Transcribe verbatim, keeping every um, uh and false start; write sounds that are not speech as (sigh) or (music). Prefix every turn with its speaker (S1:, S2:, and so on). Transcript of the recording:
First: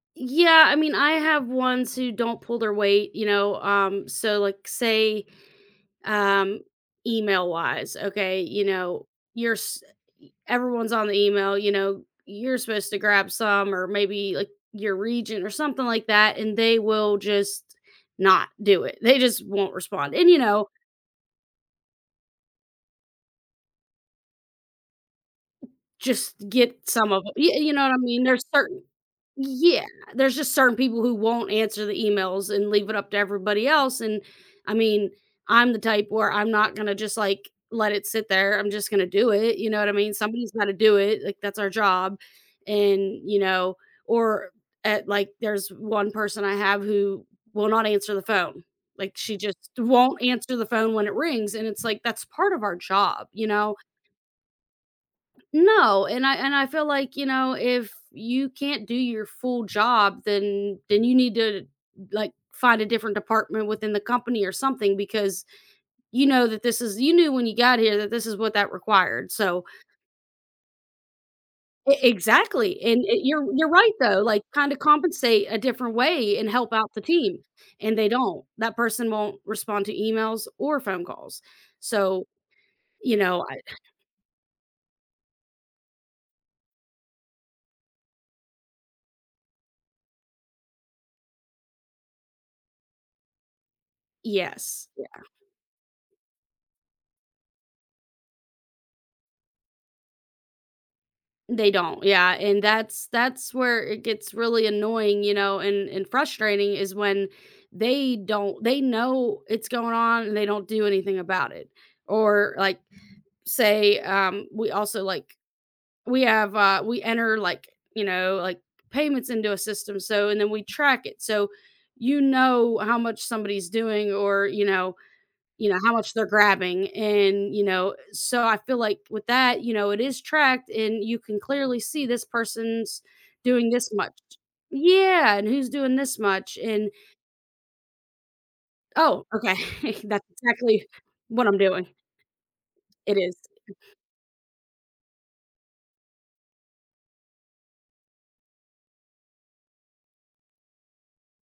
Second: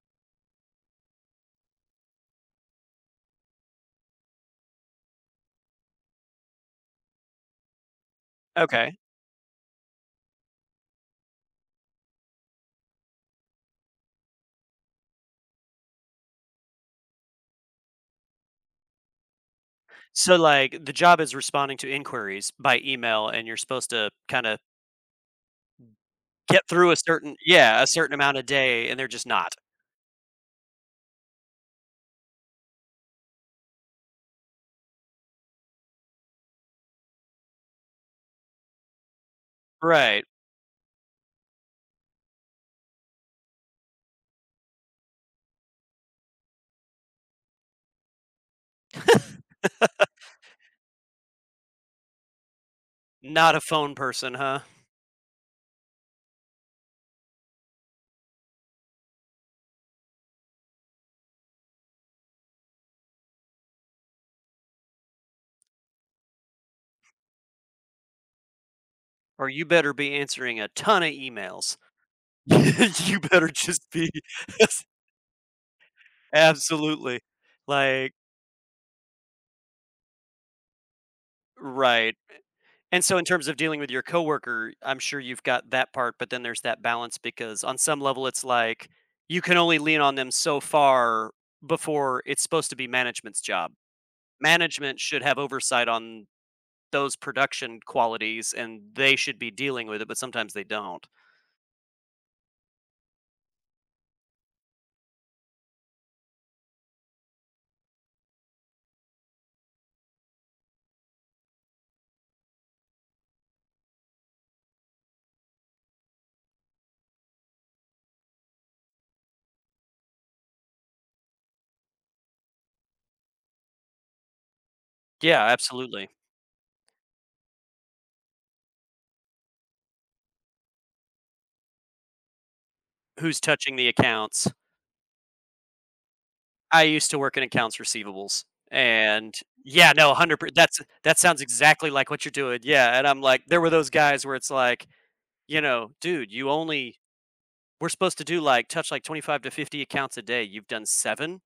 S1: Yeah, I mean, I have ones who don't pull their weight, you know, um, so, like, say, um, email-wise, okay, you
S2: Okay.
S1: know, you're s everyone's on the email, you know, you're supposed to grab some, or maybe, like, your regent or something like that, and they will just not do it. They just won't respond, and,
S2: So,
S1: you know
S2: like, the, job is responding to inquiries by email and you're supposed to kinda
S1: Just
S2: get
S1: get
S2: through a
S1: some of it,
S2: certain
S1: you you
S2: yeah,
S1: know
S2: a
S1: what I
S2: certain
S1: mean?
S2: amount a
S1: There's certain
S2: day and they're just not.
S1: Yeah, there's just certain people who won't answer the emails and leave it up to everybody else, and I mean, I'm the type where I'm not gonna just, like, let it sit there, I'm just gonna do it, you know what I mean?
S2: Right.
S1: Somebody's gotta do it, like, that's our job, and, you know or at like, there's one person I have who will not answer the phone, like, she just
S2: (laughs)
S1: won't answer the phone when it rings, and it's like, "That's part of our job, you
S2: Not a
S1: know?"
S2: phone person, huh?
S1: No, and I and I feel like, you know, "If you can't do your full job, then then you need to, like, find a different department within the company or something because you know that this is you knew when you got here that this is what that required,
S2: "Or you
S1: so"
S2: better be answering a ton of emails.
S1: E exactly,
S2: (laughs)
S1: and
S2: You
S1: e you're
S2: better
S1: you're
S2: just
S1: right
S2: be.
S1: though, like, kinda
S2: That's"
S1: compensate a different way and help out the
S2: Absolutely,
S1: team, and they
S2: like
S1: don't, that person won't respond to emails or phone calls,
S2: Right,
S1: so,
S2: a and
S1: you
S2: so in
S1: know,
S2: terms of
S1: I
S2: dealing with your co-worker, I'm sure you've got that part, but then there's that balance because on some level, it's like you can only lean on them so far before it's supposed to be management's job.
S1: Yes,
S2: Management should
S1: yeah.
S2: have oversight on those production qualities and they should be dealing with it, but sometimes they don't.
S1: They don't, yeah, and that's that's where it gets really annoying, you know, and and frustrating is when they don't they know it's going on and they don't do anything about it, or, like, say, um, we also, like we have, uh we enter, like, you know, like, payments into a system, so, and then we track it, so you know how much somebody's doing, or, you know
S2: Yeah,
S1: you know, how
S2: absolutely.
S1: much they're grabbing, and, you know, so I feel like with that, you know, it is tracked, and you can clearly see this person's
S2: Who's
S1: doing
S2: touching the
S1: this much.
S2: accounts?
S1: Yeah, and who's doing this much,
S2: I
S1: and
S2: used to work in accounts receivables
S1: Oh,
S2: and
S1: okay.
S2: Yeah, no, a
S1: That's
S2: hundred per that's a
S1: exactly
S2: that sounds
S1: what I'm doing.
S2: exactly like what you're doing, yeah, and
S1: It
S2: I'm like, there were
S1: is.
S2: those guys where it's like, you know, "Dude, you only we're supposed to do like touch, like, twenty five to fifty accounts a day. You've done seven?"